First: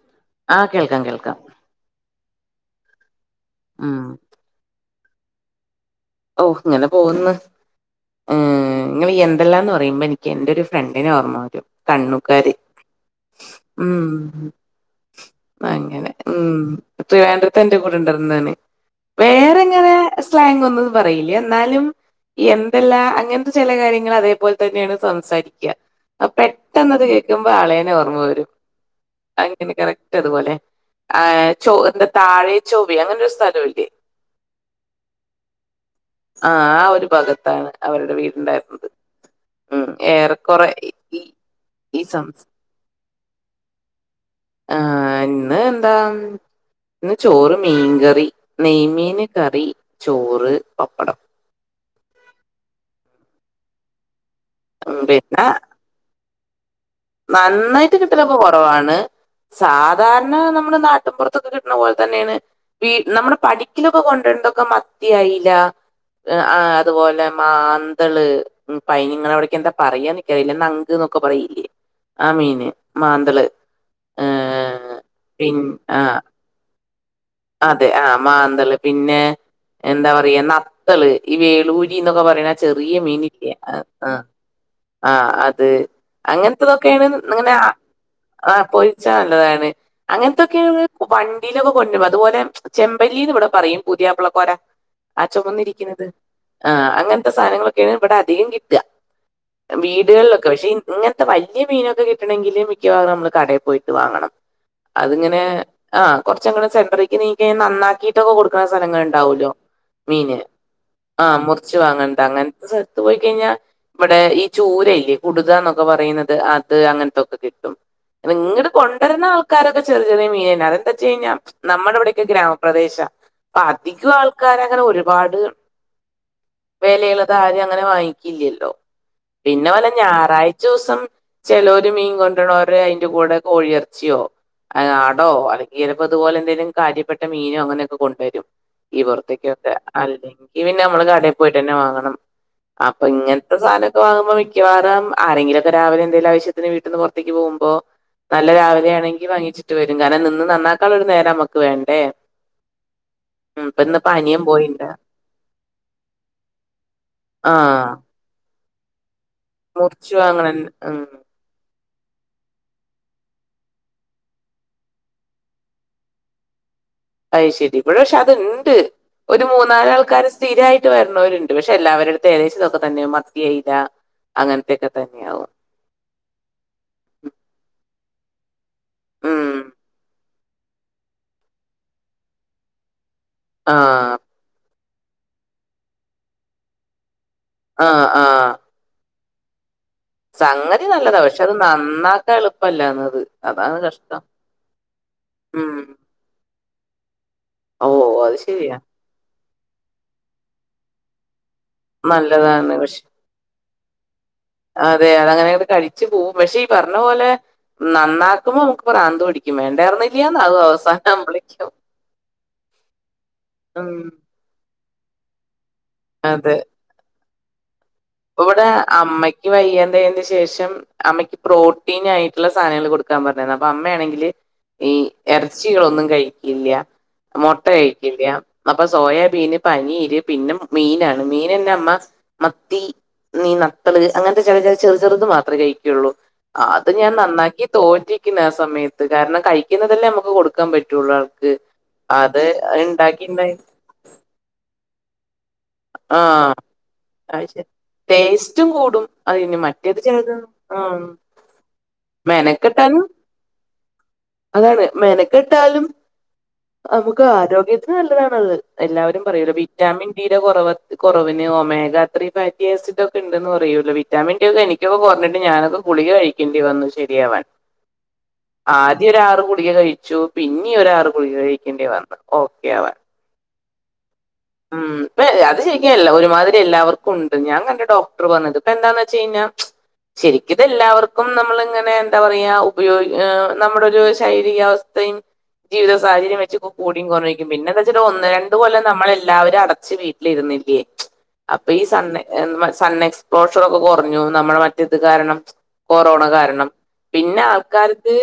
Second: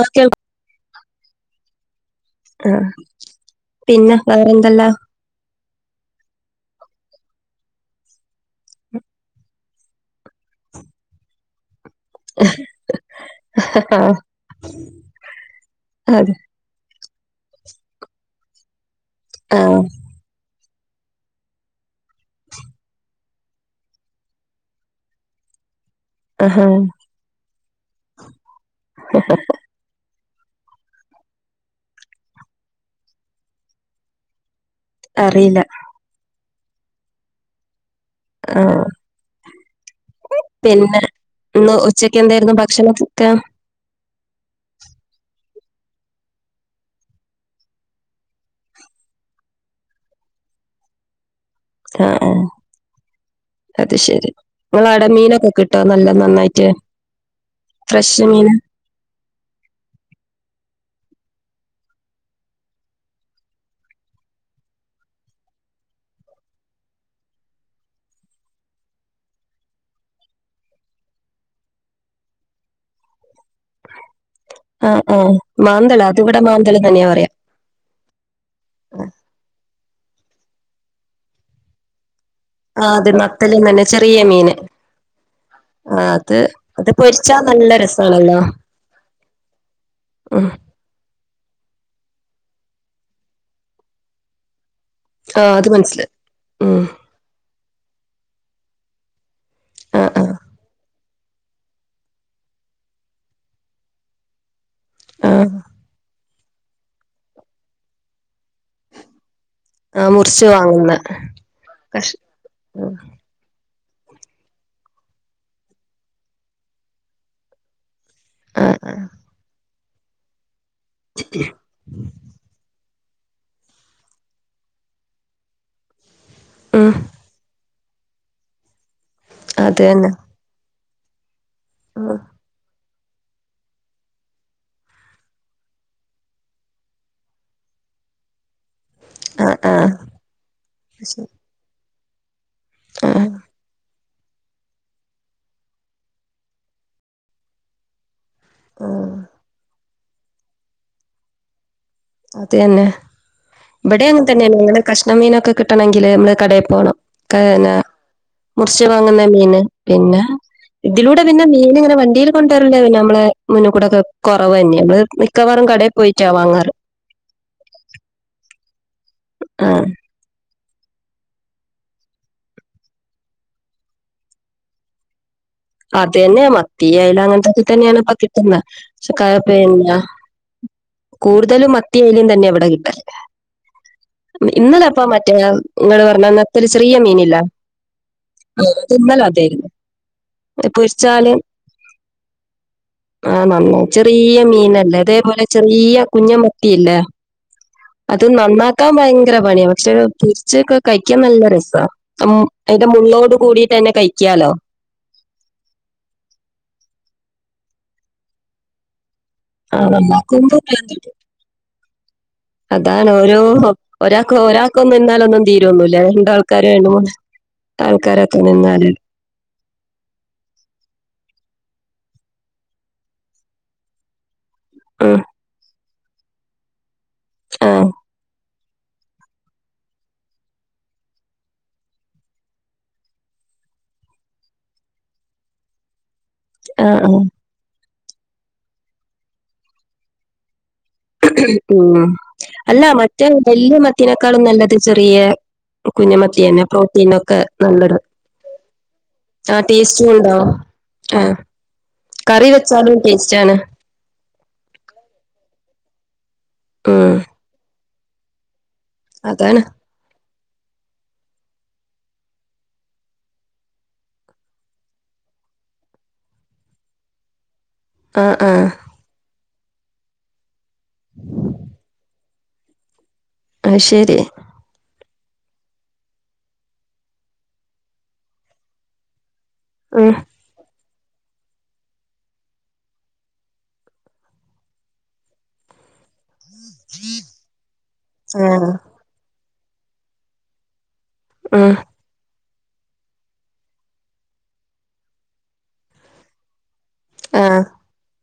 Okay. ആഹ് കേൾക്കാം. കേൾക്കാം ആഹ്. ഉം പിന്നെ വേറെ എന്തല്ലാം. ഓഹ് ഇങ്ങനെ പോക്ന്ന്. ഏഹ്. ഇങ്ങള് ഈ എന്തല്ലാ എന്ന് പറയുമ്പോ എനിക്ക് എന്റെ ഒരു ഫ്രണ്ടിനെ ഓർമ്മ വരും. കണ്ണുകാരി. ഉം. അങ്ങനെ. അതെ ഉം ത്രിവാന്തപുരത്ത് എന്റെ കൂടെ ഉണ്ടായിരുന്നു നീ ആഹ്. സ്ലാങ് ഒന്നും പറയില്ല. എന്നാലും എന്തെല്ലാ അങ്ങൻത്തെ ചെലെ കാര്യങ്ങള് അതേപോലെ തന്നെയാണ് സംസാരിക്ക. ആ ആഹാ പെട്ടെന്ന് അത് കേൾക്കുമ്പോ ആളേനെ ഓർമ്മ വെരും. പിന്നെ കറക്റ്റ് അതുപോലെ. ആഹ് ചൊ എന്താ താഴെ ചൊവ്വെ അങ്ങനെ ഒരു സ്ഥലംഇല്ലേ. അറീല്ല. ആഹ്. ആ ഒരു ഭാഗത്താണ് അവരുടെ വീട്. ആഹ്. ഏറെക്കുറെ പിന്നെ ഈ ഇന്ന് ഈ ഉച്ചക്ക് സംസ് എന്തായിരുന്നു ഭക്ഷണക്കെ ആഹ്. ഇന്ന് എന്താ ഇന്ന് ചോറ്, മീൻകറി, നെയ്മീൻ, കറി ചോറ്, പപ്പടം ആഹ്. അത് ശെരി. ഇങ്ങളെ ഉം ആടെ പിന്നെ മീനൊക്കെ കി ട്ടോ നല്ലൊം നന്നായിട്ട്. നന്നായിട്ട് ഫ്രഷ് കിട്ടലൊക്കെ മീൻ കൊറവാണ്. സാധാരണ നമ്മുടെ നാട്ടിൻപുറത്തൊക്കെ കിട്ട്ണ പോലെ തന്നെയാണ്. വീ നമ്മളെ പടിക്കലൊക്കെ കൊണ്ട്ര്ണതൊക്കെ മത്തി, അയില, ആ അതുപോലെ മാന്തള്, ഉം ഇപ്പയ്ന് നിങ്ങളെ അവിട്ക്ക് എന്താ പറയാന്ന് ഇക്ക് അറിയില്ല. നങ്ക്ന്നൊക്കെ പറയില്ലെ. ആ മീന് മാന്തള്. ഏ. ആ ആഹ്. മാന്തള്. അത് ഇവിടെ മാന്തള് തന്നെയാ പറയ. അതെ. ആഹ് മാന്തള്. പിന്നെ എന്താ പറയ നത്തള്, ഈ വേളൂരി, ഇന്നൊക്കെ പറിണെ. ആ അത് നത്തല് ന്നന്നെ ചെറിയ മീന്. ആഹ്. അത് ആ അത് അത് അങ്ങൻത്തതൊക്കെയാണ്. പൊരിച്ചാ ഇങ്ങനെ നല്ല രസാണല്ലോ ആ പൊരിച്ചാ നല്ലതാണ്. ഉം അങ്ങൻത്തൊക്കെ വണ്ടിയിലൊക്കെ കൊണ്ട്രും. അതുപോലെ ചെമ്പല്ലീന്ന് ഇവിടെ പറയും. പുതിയാപ്ലകോര. ആ അത് ചൊമന്നിരിക്കുന്നത്. മനസ്സിലായി ഉം ആഹ്. അങ്ങൻത്തെ സാധനങ്ങളൊക്കേണ് ഇവിടെ അധികം കിട്ട ആ ആ വീടുകളിലൊക്കെ. പക്ഷെ ഇങ്ങൻത്തെ വല്യ മീനൊക്കെ കിട്ടണങ്കില് മിക്കവാറും നമ്മൾ കടേ പോയിട്ട് വാങ്ങണം. അത് ആ ഇങ്ങനെ ആഹ് കൊറച്ച് അങ്ങട് സെന്ററിക്ക് നീങ്ങി കഴിഞ്ഞ നന്നാക്കീട്ടൊക്കെ കൊടുക്ക്ണ സ്ഥലങ്ങള് ഉണ്ടാവൊല്ലോ. ആ മീന്. മുറിച്ച് വാങ്ങുന്ന ആഹ് മുറിച്ച് കഷ് വാങ്ങണ്ട. അങ്ങൻത്തെ സ്ഥലത്ത് പോയി കഴിഞ്ഞാ ഇവിടെ ഈ ചൂരല്ലെ കുടുകന്നൊക്കെ പറയുന്നത്. അത് അങ്ങൻത്തൊക്കെ കിട്ടും. ആ ഇങ്ങട് ആ കൊണ്ട്രര് ണ ആൾക്കാരൊക്കെ ചെറിയ ചെറ്യേ മീനേനി. അതെന്താച്ചഴിഞ്ഞാ നമ്മുടെ ഇവിടെയൊക്കെ ഗ്രാമപ്രദേശ. അപ്പ അധികം ആൾക്കാര് അങ്ങനെ ഒരുപാട് ഉം വെലയ്ള്ളത് ആരും അങ്ങനെ വാങ്ങിക്ക്‌ല്യല്ലോ. പിന്നെ അത് വാണം തന്നെ ഞായറാഴ്ചോസം. ചേലോര് മീൻ ഉം. കൊണ്ട്രാണോരെ അയ്‌ന്റെ കൂടെ കോഴിയർ ച്യോ, ആടോ, അല്ലെങ്കി ഇതു പോലെ എന്തെങ്കിലും കാര്യപ്പെട്ട മീനോ അങ്ങനെയൊക്കെ കൊണ്ടരും. ഈ ആ പുറത്തേക്കൊക്കെ ആ അല്ലെങ്കി പിന്നെ നമ്മള് കടയിപോയിട്ടന്നെ വാങ്ങണം അപ്പൊ ആഹ് ഇങ്ങത്തെസാധനൊക്കെ വാങ്ങുമ്പോ മിക്കവാറും ആരെങ്കിലുവൊക്കെ രാവിലെ എന്തേലും ആവശ്യത്തിന് വീട്ടീന്ന് പൊറ ത്തേക്ക് പോകുമ്പോ നല്ല ആഹ് രാവിലെയാണെങ്കി വാങ്ങിച്ചിട്ട് വരും കാരണം നിന്ന് നന്നാക്കാനുള്ള ഒരു നേരം നമുക്ക് വേണ്ടേ അത് തന്നെ ഉം, ഇപ്പൊ ഇവിടെം ഇന്നിപ്പോ അങ്ങനെ അനിയൻ തന്നെയാണ് നിങ്ങള് പോയിണ്ട് കഷ്ണം മീന് ഒക്കെ കിട്ടണമെങ്കില് നമ്മള് കടയിൽ പോണം ആ മുറിച്ച് വാങ്ങുന്ന മീന് മുറിച്ച് പിന്നെ വാങ്ങണ ഉം, ഇതിലൂടെ പിന്നെ മീന് ഇങ്ങനെ വണ്ടിയിൽ കൊണ്ടുവരല്ലന്നെ നമ്മളെ മുന്നേകൂടൊക്കെ കുറവ് തന്നെ നമ്മള് മിക്കവാറും കടയിൽ പോയിട്ടാ വാങ്ങാറ് അത് ശെരി ഇവിടെ പക്ഷെ അത്ണ്ട് ഒരു ആഹ് മൂന്നാലാൾക്കാര് സ്ഥിരായി വരണവരുണ്ട് പക്ഷെ എല്ലാവരുടുത്തും ഏകദേശം ഇതൊക്കെ തന്നെ മത്തി അയില അങ്ങനത്തെയൊക്കെ തന്നെയാകും അത തന്നേ മത്തി അയല അങ്ങനത്തൊക്കെ തന്നെയാണ് ഇപ്പൊ കിട്ടുന്നേ പക്ഷെ ഉം പിന്നെ കൂടുതലും മത്തിയോം അയലേം തന്നെയാ ഇവിടെ കിട്ടല് ആഹ് ഇന്നലെയപ്പം മറ്റേ ഇങ്ങള് പറഞ്ഞെ നത്തോലി ചെറിയ മീനില്ലേ ആഹ് ആഹ് ആഹ് ഇന്നല്ലെ അതാരുന്നു സംഗതി നല്ലതാ പൊരിച്ചാല് പക്ഷെ അത് നന്നാക്കാൻ എളുപ്പമല്ലാന്നത് ആഹ് അതാണ് നന്ന് കഷ്ടം ചെറീയ മീനല്ലേ ഇതേപോലെ ഉം ചെറീയ കുഞ്ഞുമത്തിയില്ലേ ഓ അത് ശെരിയാ. നന്നാക്കാൻ ഭയങ്കര പണിയാ പക്ഷെ പോരിച്ചൊക്കെ കഴിക്കാൻ നല്ല രസാണ് ഉം നല്ലതാണ് അയിന്റെ പക്ഷെ മുള്ളോട് കൂടിതന്നെ കഴിക്ക്യാലോ അതെ അത് അങ്ങനെയങ്ങ് കഴിച്ചപോകും പക്ഷെ ഈ പറഞ്ഞ പോലെ നന്നാക്കുമ്പോ നമ്മക്ക് പ്രാന്ത് ‌പിടിക്കും ആഹ് നന്നാക്കുമ്പോ പ്രാന്ത് പിടിക്കും അതാണ് ഓരോ ഉം. ഒരാ ക്കോ ഒരാക്കൊനിന്നാലൊന്നും തീരോന്നില്ല അതെ. രണ്ടാൾക്കാരോ രണ്ട് മൂന്ന് ആൾക്കാര് ഇവിടെ അമ്മയ്ക്ക് വയ്യണ്ടായേന് ശേഷം അമ്മക്ക് പ്രോട്ടീനായിട്ടുള്ള സാധനങ്ങൾ കൊടുക്കാൻ പറഞ്ഞാരുന്നു അപ്പൊ അമ്മയാണെങ്കില് ഈ ഉം ഇറച്ചികളൊന്നും കഴിക്കില്ല്യ മുട്ട ആഹ് കഴിക്കില്ല്യ അപ്പൊ സോയാബീന് പനീര് പിന്നെ മീനാണ് മീനന്നെ അമ്മ മത്തി നീ നത്തള് അങ്ങൻത്തെ ചെല ചെല ചെറു ചെറുത് മാത്രമേ കഴിക്കോള്ളൂ അത് ആഹ് ഞാൻ ആഹ് നന്നാക്കി തോറ്റ് ക്കണ ആഹ് സമയത്ത് കാരണം കഴിക്കുന്നതല്ലേ നമ്മക്ക് കൊടുക്കാൻ പ റ്റൊള്ളാൾക്ക് ഉം അത് ഇണ്ടാക്കി ഇണ്ടാ ത്തിനേക്കാളും നല്ലത് ചെറിയ ആ കുഞ്ഞുമത്തിയന്നെ പ്രോട്ടീനോക്കെ അത് ശരി നല്ലതാ ടേസ്റ്റും ആഹ് ടേസ്റ്റും ഉണ്ടാവും ആഹ് കറി വെച്ചാലും ടേസ്റ്റാണ് അതാണ് മെനക്കെട്ടാലും ഉം നമുക്ക് ആരോഗ്യത്തിന് നല്ലതാണത് എല്ലാവരും പറയൂല്ലോ അതാണ് വിറ്റാമിൻ ഡിയുടെ കുറവിന് ഒമേഗ ത്രീ ഫാറ്റി ആസിഡ് ഒക്കെണ്ടന്ന് പറയൂല്ലോ വിറ്റാമിൻ ടി ഒക്കെ എനി ക്ക് ഒക്കെ കൊറഞ്ഞിട്ട് ഞാനൊക്കെ ഗുളിക കഴിക്കേണ്ടി വന്നു ശെരിയാവാൻ ആഹ് ആഹ് ഒരാറ് ഗുളിക കഴിച്ചു പിന്നീം ഒരാറ് ഗുളിക കഴിക്കേണ്ടി വന്നു ഓക്കെയാവാൻ അത് ശെരി ഉം അത് ശരിക്കല്ല ഒരുമാതിരി എല്ലാവർക്കും ഉണ്ട് ഞാൻ കണ്ട ഡോക്ടർ പറഞ്ഞത് ഇപ്പൊ എന്താന്ന് വെച്ച്കഴിഞ്ഞാ [unintelligible] ശരിക്കിതെല്ലാവർക്കും നമ്മളിങ്ങനെ എന്താ പറയാ ഉപയോഗ നമ്മുടെ ഒരു ശാരീരികാവസ്ഥയും ജീവിത സാഹചര്യം വെച്ച് കൂടിയും കുറഞ്ഞും നിക്കും പിന്നെന്ന് വെച്ചിട്ട് ഒന്ന് രണ്ട് ആഹ് കൊല്ലം നമ്മളെല്ലാവരും അടച്ച് വീ ല് ഇരുന്നില്ലേ അപ്പൊ ഉം ഈ സണ്ണ് എം സൺ എക്സ്പ്ലോഷർ ഒക്കെ കുറഞ്ഞു നമ്മടെ മറ്റേ ഇത് കാരണം കൊറോണ കാരണം പിന്നെ ആഹ് ആൾക്കാർക്ക്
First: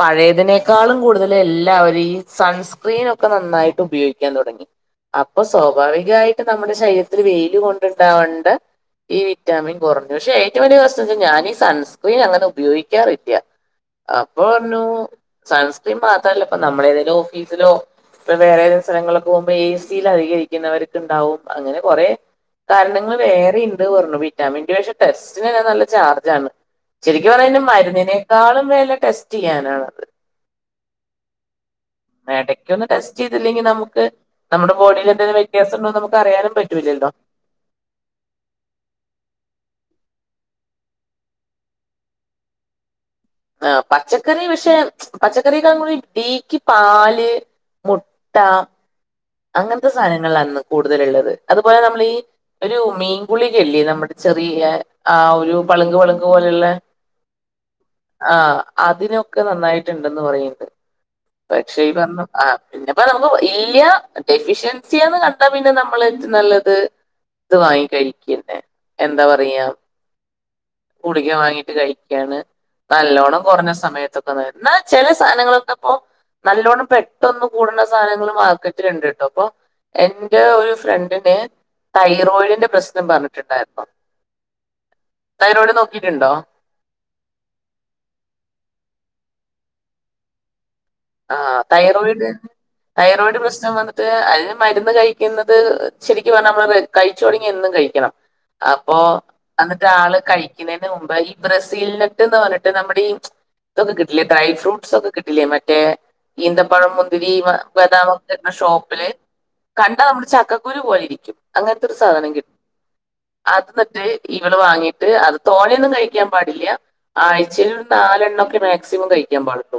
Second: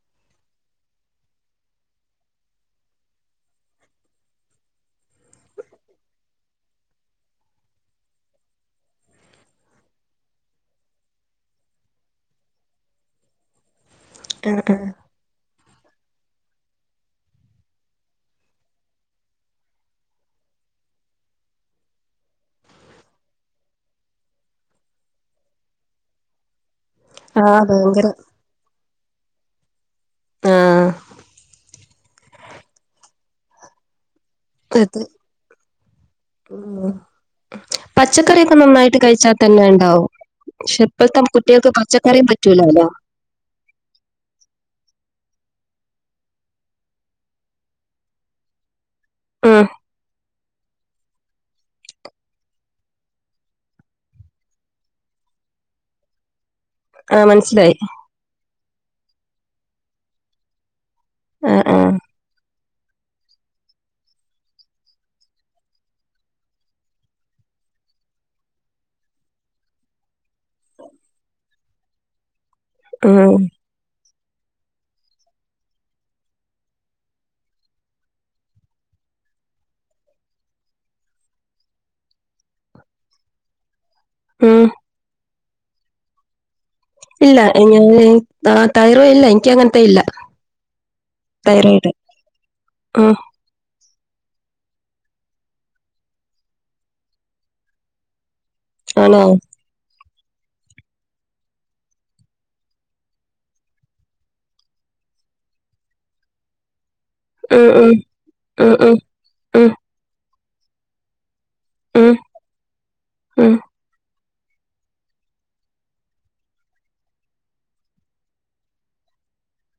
പഴയതിനേക്കാളും കൂടുതൽ എല്ലാവരും ഈ സൺസ്ക്രീനൊക്കെ നന്നായിട്ട് ഉപയോഗിക്കാൻ തുടങ്ങി അപ്പൊ സ്വാഭാവികായിട്ട് നമ്മുടെ ശരീരത്തിൽ വെയില് കൊണ്ടുണ്ടാവേണ്ട ഈ വിറ്റാമിൻ കുറഞ്ഞു പക്ഷെ ഏറ്റവും വലിയ പ്രശ്നം ന്താ ഞാന് ഈ സൺസ്ക്രീൻ അങ്ങനെ ഉപയോഗിക്കാറില്ല അപ്പ പറഞ്ഞു സൺസ്ക്രീൻ മാത്രല്ല ഇപ്പ നമ്മള് ഏതേലും ഓഫീസിലോ ഇപ്പൊ വേറെ ഏതേലും സ്ഥലങ്ങളിലൊക്ക പോകുമ്പോ എ സിയിൽ അധികം ഇരിക്കുന്നവർക്ക് ഉണ്ടാവും അങ്ങനെ കൊറെ കാരണങ്ങൾ വേറെണ്ട് പറഞ്ഞു വിറ്റാമിന്റെ പക്ഷെ ടെസ്റ്റിന് തന്നെ നല്ല ചാർജാണ് ശരിക്കും പറഞ്ഞാ അയ്‌ന്റെ ആഹ് ഭയങ്കര മരുന്നിനേക്കാളും വില ടെസ്റ്റ് ചെയ്യാനാണ് ആഹ് എടക്ക് ഒന്ന് ടെസ്റ്റയ്തില്ലെങ്കി നമുക്ക് നമ്മുടെ അത് ബോഡിൽ എന്തേലും വ്യത്യാസം ഉണ്ടോന്ന് നമുക്ക് അിയാനും ഉം പറ്റൂല്ലല്ലോ പച്ചക്കറിയൊക്കെ നന്നായിട്ട് കഴിച്ചാ തന്നെ ഉണ്ടാവും പക്ഷെ ഇപ്പഴത്തെ കുട്ടികൾക്ക് പച്ചക്കറിയും പറ്റൂലല്ലോ ആഹ് പച്ചക്കറി പക്ഷെ പച്ചക്കറക്കാ കൂടുതല് ഡീക്ക് പാല് മുട്ട ഉം അങ്ങൻത്തെ സാധനങ്ങളാണ് കൂടുതലുള്ളത് അതുപോലെ നമ്മള് ഈ ഒരു മീൻഗുളിക ഇല്ലേ നമ്മുടെ ചെറിയ ആ ഒരു പളുങ്ക് പളുങ്ക് പോലെള്ള ആഹ് മനസ്സിലായി ആ അതിനൊക്കെ നന്നായിട്ടുണ്ടന്ന് പറയുണ്ട് ആഹ് പക്ഷേ ഈ ആഹ് പറഞ്ഞ ആഹ് പിന്നെപ്പം നമുക്ക് ഇല്ല ഡെഫിഷ്യൻസി ആന്ന് കണ്ടാ പിന്നെ നമ്മള് നല്ലത് ഇത് വാങ്ങി കഴിക്കുന്നെ എന്താ പറയാ ഗുളിക വാങ്ങിട്ട് കഴിക്ക്യാണ് നല്ലോണ്ണം ഉം കുറഞ്ഞ സമയത്തൊ [unintelligible] ന്നാ ചെല സാധനങ്ങളൊക്കെപ്പോ നല്ലോണ്ണം പെട്ടൊന്ന് കൂടുന്ന സാനങ്ങള് മാർക്ക ഇത്‌ രണ്ട് ട്ടപ്പൊ എന്റെ ഒരു ഫ്രണ്ടിന് തൈറോയിഡിന്റെ പ്രശ്നം പറഞ്ഞിട്ടുണ്ടായിരുന്നു ഉം തൈറോയ്ഡ് നോക്കിയിട്ടുണ്ടോ ഇല്ല ഞാന് ആഹ് തൈറോ ഇല്ല ഇൻക്ക് അങ്ങൻത്തെ ഇല്ല ആഹ് തൈറോയ്ഡ് തൈറോയിഡ് ഉം തൈറോയിഡ് പ്രശ്നം വ ട്ട് അയ്ന് മരുന്ന് കഴിക്കുന്നത് ശരിക്കും പറഞ്ഞ നമ്മള് കഴിച്ചു തുടങ്ങിയാ എന്നും കഴിക്കണം അപ്പൊ ആണോ എന്നിട്ട് ആള് കഴിക്നേന്റെ മുമ്പേ ഈ ബ്രസീലിനട്ട്ന്ന് പറഞ്ട്ട് നമ്മടെ ഈ ഇതൊക്കെ കിട്ടില്ലേ ഡ്രൈ ഫ്രൂട്ടസ് ഒക്കെ കിട്ടില്ലേ മ റ്റേ ഈന്തപ്പഴം മുന്തിരി ഉം ഉം ബദാമൊക്കെ കിട്ടണ ഉം ഷോപ്പില് ഉം കണ്ടാ നമ്മുടെ ചക്കക്കുരു പോലെരിക്കും അങ്ങൻത്തെരു ഉം ഉം സാധനം കിട്ടും ഉം അത് ന്നട്ട് ഇവള് വാങ്ങിട്ട് അത് തോനൊന്നും കഴിക്കാൻ പാടില്ല ആഴ്ചയിൽ ഒരു നാലെണ്ണോക്കെ മാക്സിമം കഴിക്കാൻ പാടുള്ളൂ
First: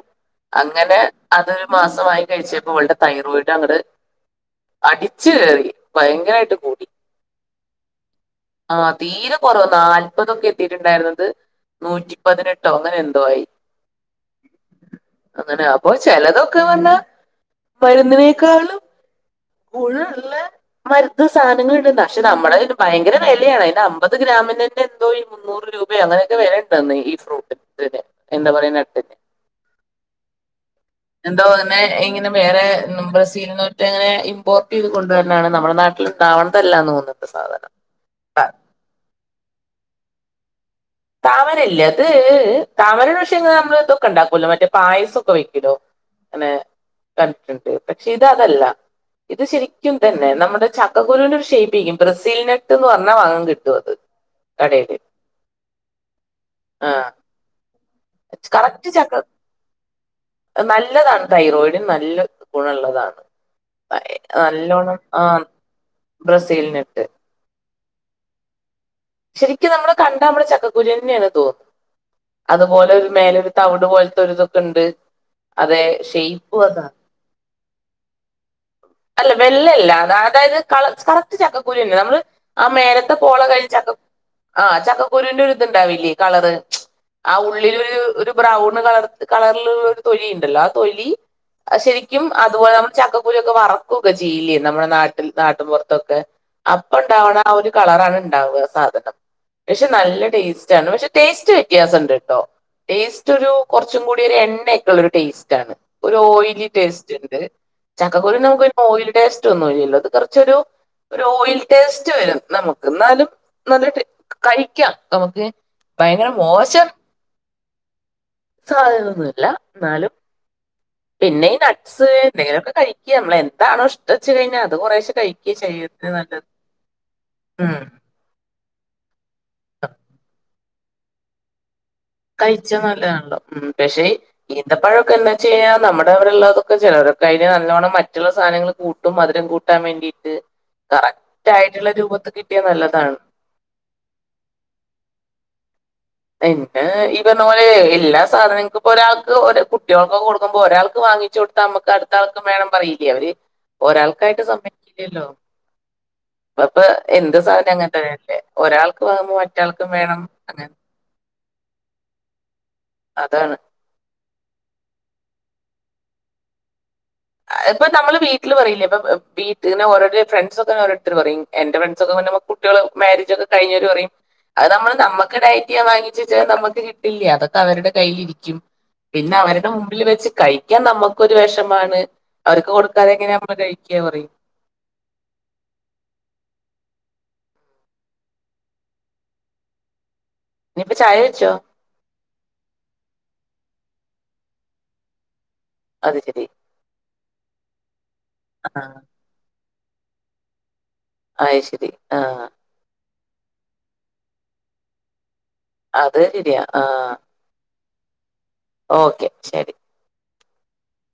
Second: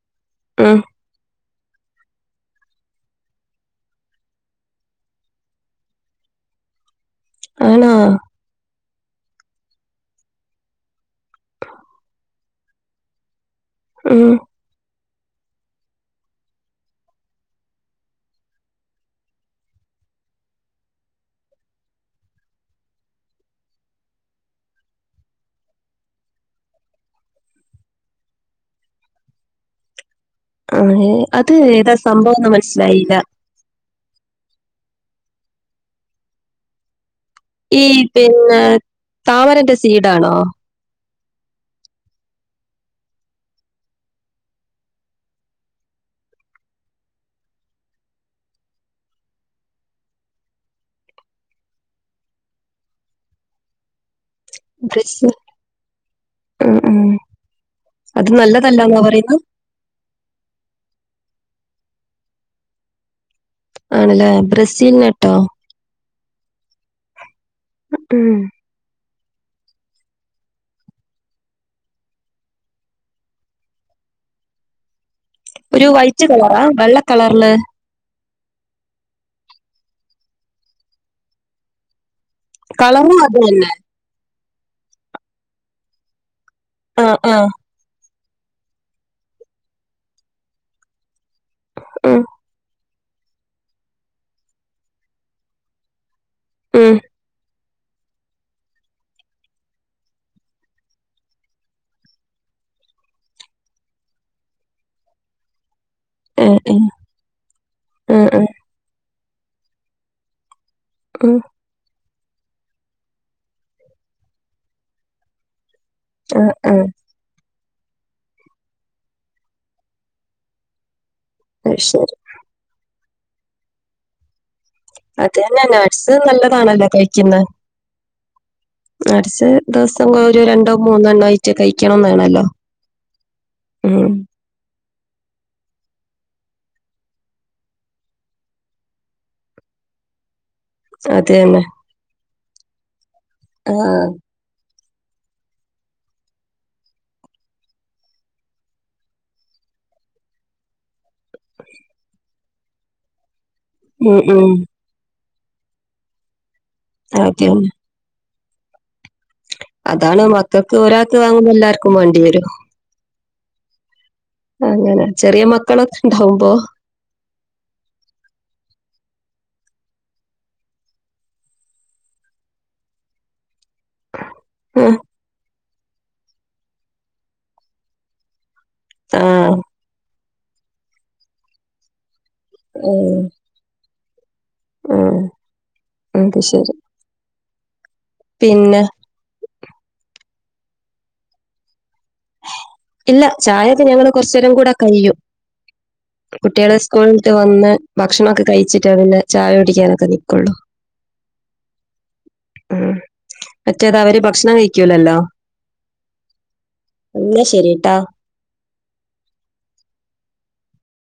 ഉം അങ്ങനെ അതൊരു മാസമായി കഴിച്ചപ്പോ അവളുടെ തൈറോയിഡ് അങ്ങട് അടിച്ചു കേറി ഭയങ്കരമായിട്ട് കൂടി ആണോ ആ തീരെ കുറവ് നാല് പതൊക്കെ എത്തിട്ടുണ്ടായിരുന്നത് നൂറ്റിപ്പതിനെട്ടോ അങ്ങനെ എന്തോ ആയി ഉം അങ്ങനെ അപ്പൊ ചിലതൊക്കെ വന്നാ മരുന്നിനേക്കാളും ഫുൾ ഇള്ളെ മരുന്ന് സാനങ്ങൾ ഇട്ന്നാ പക്ഷെ നമ്മളെ ഭയങ്കര വെലയാണ് അയിന്റെ അമ്പത് ഗ്രാമിനന്നെ എന്തോയ്യും മുന്നൂറ് രൂപയോ അങ്ങനെയൊക്കെ വെലയുണ്ടെന്ന് ഈ ഫ്രൂട്ടിന് എന്താ പറയ വാൾനട്ട് ആ എന്തോ അത് പറഞ്ഞേ ഏതാ ഇങ്ങനെ സംഭവംന്ന് വേറെ ഉം മനസ്സിലായില്ല ബ്രസീല് ലെ ങ്ങനെ ഇമ്പോർട്ട് ചെയ്ത് കൊണ്ടു വരുന്നതാണ് നമ്മുടെ നാട്ടില് ഇണ്ടാവുന്നതല്ലാന്ന് തോന്നുന്നുണ്ട് സാധനം ഈ പിന്നെ താമരന്റെ സീഡാണോ താമരയില്ലേ അത് താമര പക്ഷേന നമ്മൾ ഇതൊക്കെ ഉണ്ടാക്കല്ലോ മറ്റേ പായസമൊക്കെ വെക്കല്ലോ അങ്ങനെ കണ്ടിട്ടുണ്ട് പക്ഷെ ഇത് അതല്ല ഇത് ശരിക്കും ഇതന്നെ നമ്മുടെ ചക്കുരുവിന്റെ ഒരു ഷെയ്യിപ്പേരിക്കും ബ്രസീൽ നെട്ട്ന്ന് പറഞ്ഞാൽ വാങ്ങാൻ കിട്ടും അത് കടയില് ബ്രസീൽ ആഹ് ആ ആഹ് കറക്റ്റ് ചക്ക നല്ലതാണ് തൈറോയിട്ന് നല്ല ഗുണള്ളതാണ് ആണല്ലേ ബ്രസീൽ നല്ലോണം നട്ടോ ആഹ് ബ്രസീൽ നട്ട് ഉം ശരിക്കും നമ്മള് കണ്ടാ നമ്മള് ചക്കക്കുരു തന്നെയാണ് തോന്നു അതുപോലെ ഒരു മേലരു തവിട് പോലത്തെരിതൊക്കെ ഉണ്ട് അതെ ഒരു വൈറ്റ് ശൈയിപ്പു കളറാ അതാ വെള്ള കളറില് അല്ല വെള്ളല്ല അതായത് കള കറക്റ്റ് ചക്കക്കുരു തന്നെ നമ്മള് ആ മേലത്തെ കളറും അത് പോള കഴിഞ്ഞ് തന്നെ ചക്ക ആഹ് ചക്കക്കുരുവിന്റെ ഒരിത്ണ്ടാവില്ലേ കളറ് ആ ഉള്ള് ള്ളില് ഒരു ബ്രൗണ് കള കളറിളുള്ള ഒരു തൊലി ഉണ്ടല്ലോ ആ തൊലി അത് ഉം, ശെരിക്കും ആഹ് അതുപോലെ നമ്മുടെ ചക്കക്കുരുക്കെ വറക്കൊക്കെ ചെയ്യില്ലേ നമ്മുടെ നാട്ടും നാട്ടിൻ പൊറത്തൊക്കെ ഉം, അപ്പൊ ഇണ്ടാവ്ണ ആ ഒരു കളറാണ് ഉണ്ടാവുക സദ് പക്ഷെ നല്ല ടേസ്റ്റ് ആണ് പക്ഷെ ടേസ്റ്റ് വ്യത്യാസം ഇണ്ട്ട്ടോ ടേസ്റ്റ് ഒരു കൊറച്ചും കൂടി ഒരു എണ്ണയൊക്കള്ള ഒരു ടേസ്റ്റ് ആണ് ഒരു ഉം, ഉം, ഓയിലി ടേസ്റ്റ്ണ്ട് ഉം, ചക്കക്കുരുവിനു ഉം, നമക്ക് ഓയിൽ ടേസ്റ്റ് ഒന്നും ഇല്ലല്ലോ ഇത് കൊറച്ചൊരു ഉം, ഓയിൽ ടേസ്റ്റ് വരും നമുക്ക് എന്നാലും ന്നാലും കഴിക്കാം നമുക്ക് ഭയങ്കര ആ, ആ. മോശം സാധ്യതൊന്നുല്ല ന്നാലും പിന്നെ ഈ അത് നട്ട്സ് ശരി എന്തെങ്കിലുമൊക്കെ കഴിക്യാ നമ്മളന്താണോ ഇഷ് ട്ടച്ച് കഴിഞ്ഞാൽ അത് കൊറേശേ അത് കഴിക്കുക തന്നെ ശെരീരത്തിന് നട്സ് നല്ലത് നല്ലതാണല്ലോ ഉം നഡ്സ് ദിവസം ഒരു രണ്ടോ മൂന്നോ എണ്ണോ ആയിട്ട് കഴിക്കണം ന്നാണ് കഴിച്ചാ നല്ലതാണല്ലോ ഉം പക്ഷേ ഈന്തപ്പഴൊക്കെ എന്നാ ചെയ്യാ നമ്മടെ അവ്ടെ ള്ളതൊക്കെ ചെലരൊക്കെ അയിന് നല്ലോണം മറ്റ്ള്ള സാനങ്ങൾ കൂ ട്ടും മധുരം കൂട്ടാൻ വേണ്ടീട്ട് അത് കറക്റ്റ് തന്നെ ആയിട്ടുള്ള രൂപത്ത് കിട്ടിയ നല്ലതാണ് ആഹ് എനിക്ക് ഈ പറഞ്ഞ മാതിരി എല്ലാ സാധനങ്ങൾക്കും ഇപ്പോ ഒരാൾക്ക് ഒര് കുട്ടികൾക്കൊക്ക കൊടുക്കുമ്പോ ഒരാൾക്ക് വാങ്ങിച്ചു കൊടു ത്താ നമുക്ക് അടുത്ത ആൾക്കും വേണം പറയില്ലേ അവര് ഉം, ഒരാൾക്കായിട്ട് ഉം. സമ്മയ്ക്കൂലല്ലോ അതിപ്പോ അത് എന്ത് സാധനം തന്നെ അങ്ങനത്തെന്നെല്ലേ ഒരാൾക്ക് വാങ്ങുമ്പോ മ അതാണ് മക്കൾക്ക് ഒരാൾക്ക് വാങ്ങുമ്പ എല്ലാവർക്കും വേണ്ടി വരും അതാണ് അങ്ങനെ ചെറിയ മക്കളൊക്കെ ഉണ്ടാവുമ്പോ ഇപ്പൊ നമ്മള് വീട്ടില് പറയില്ല ഇപ്പൊ വീട്ട് ഓരോരു ഫ്രണ്ട്സൊക്കെ ങ്ങനെ ഇടത്ത്ണു പറയും എന്റെ ഫ്രണ്ട്സ ഒക്കെ ഇപ്പൊ മേരേജൊക്കെ കഴിഞ്ഞൊരു പറയും അത് നമ്മള് ആഹ് നമ്മക്ക് ഡയറ്റ് ചെയ്യാൻ വാങ്ങിച്ച് വച്ചാൽ നമുക്ക് കിട്ടില്ല അതൊക്കെ അവരുടെ കയ്യിലിരിക്കും പിന്നെ ആഹ് അവരുടെ മുമ്പിൽ വെച്ച് കഴിക്കാൻ നമ്മുക്കൊര് വെഷമാണ്, അവർക്ക് കൊടുക്കാതെ എങ്ങനെ [unintelligible] പറിം ആഹ് അത് ശെരി പിന്നെ ഇനിപ്പ ചായാച്ചോ ഇല്ല ചായാച്ചാൻ ഞങ്ങള് കൊറച്ചേരം കൂടെ കഴിയും അത് ശരി കുട്ട്യേള്സ് സ്കൂൾട്ട് വന്ന് ഭക്ഷണൊക്കെ ആ കഴിച്ചിട്ടാണ് പിന്നെ ചായ കുടിക്കാനൊക്കെ നിക്കൊള്ളു അത് ശെരി ആഹ് ഹ്മ്മ്, മറ്റേതവര് ഭക്ഷണം കഴിക്കൂലല്ലോ അത് ശെരിയാ ആഹ് ഇന്നാ ശെരിട്ടാ ഓക്കെ ശെരി.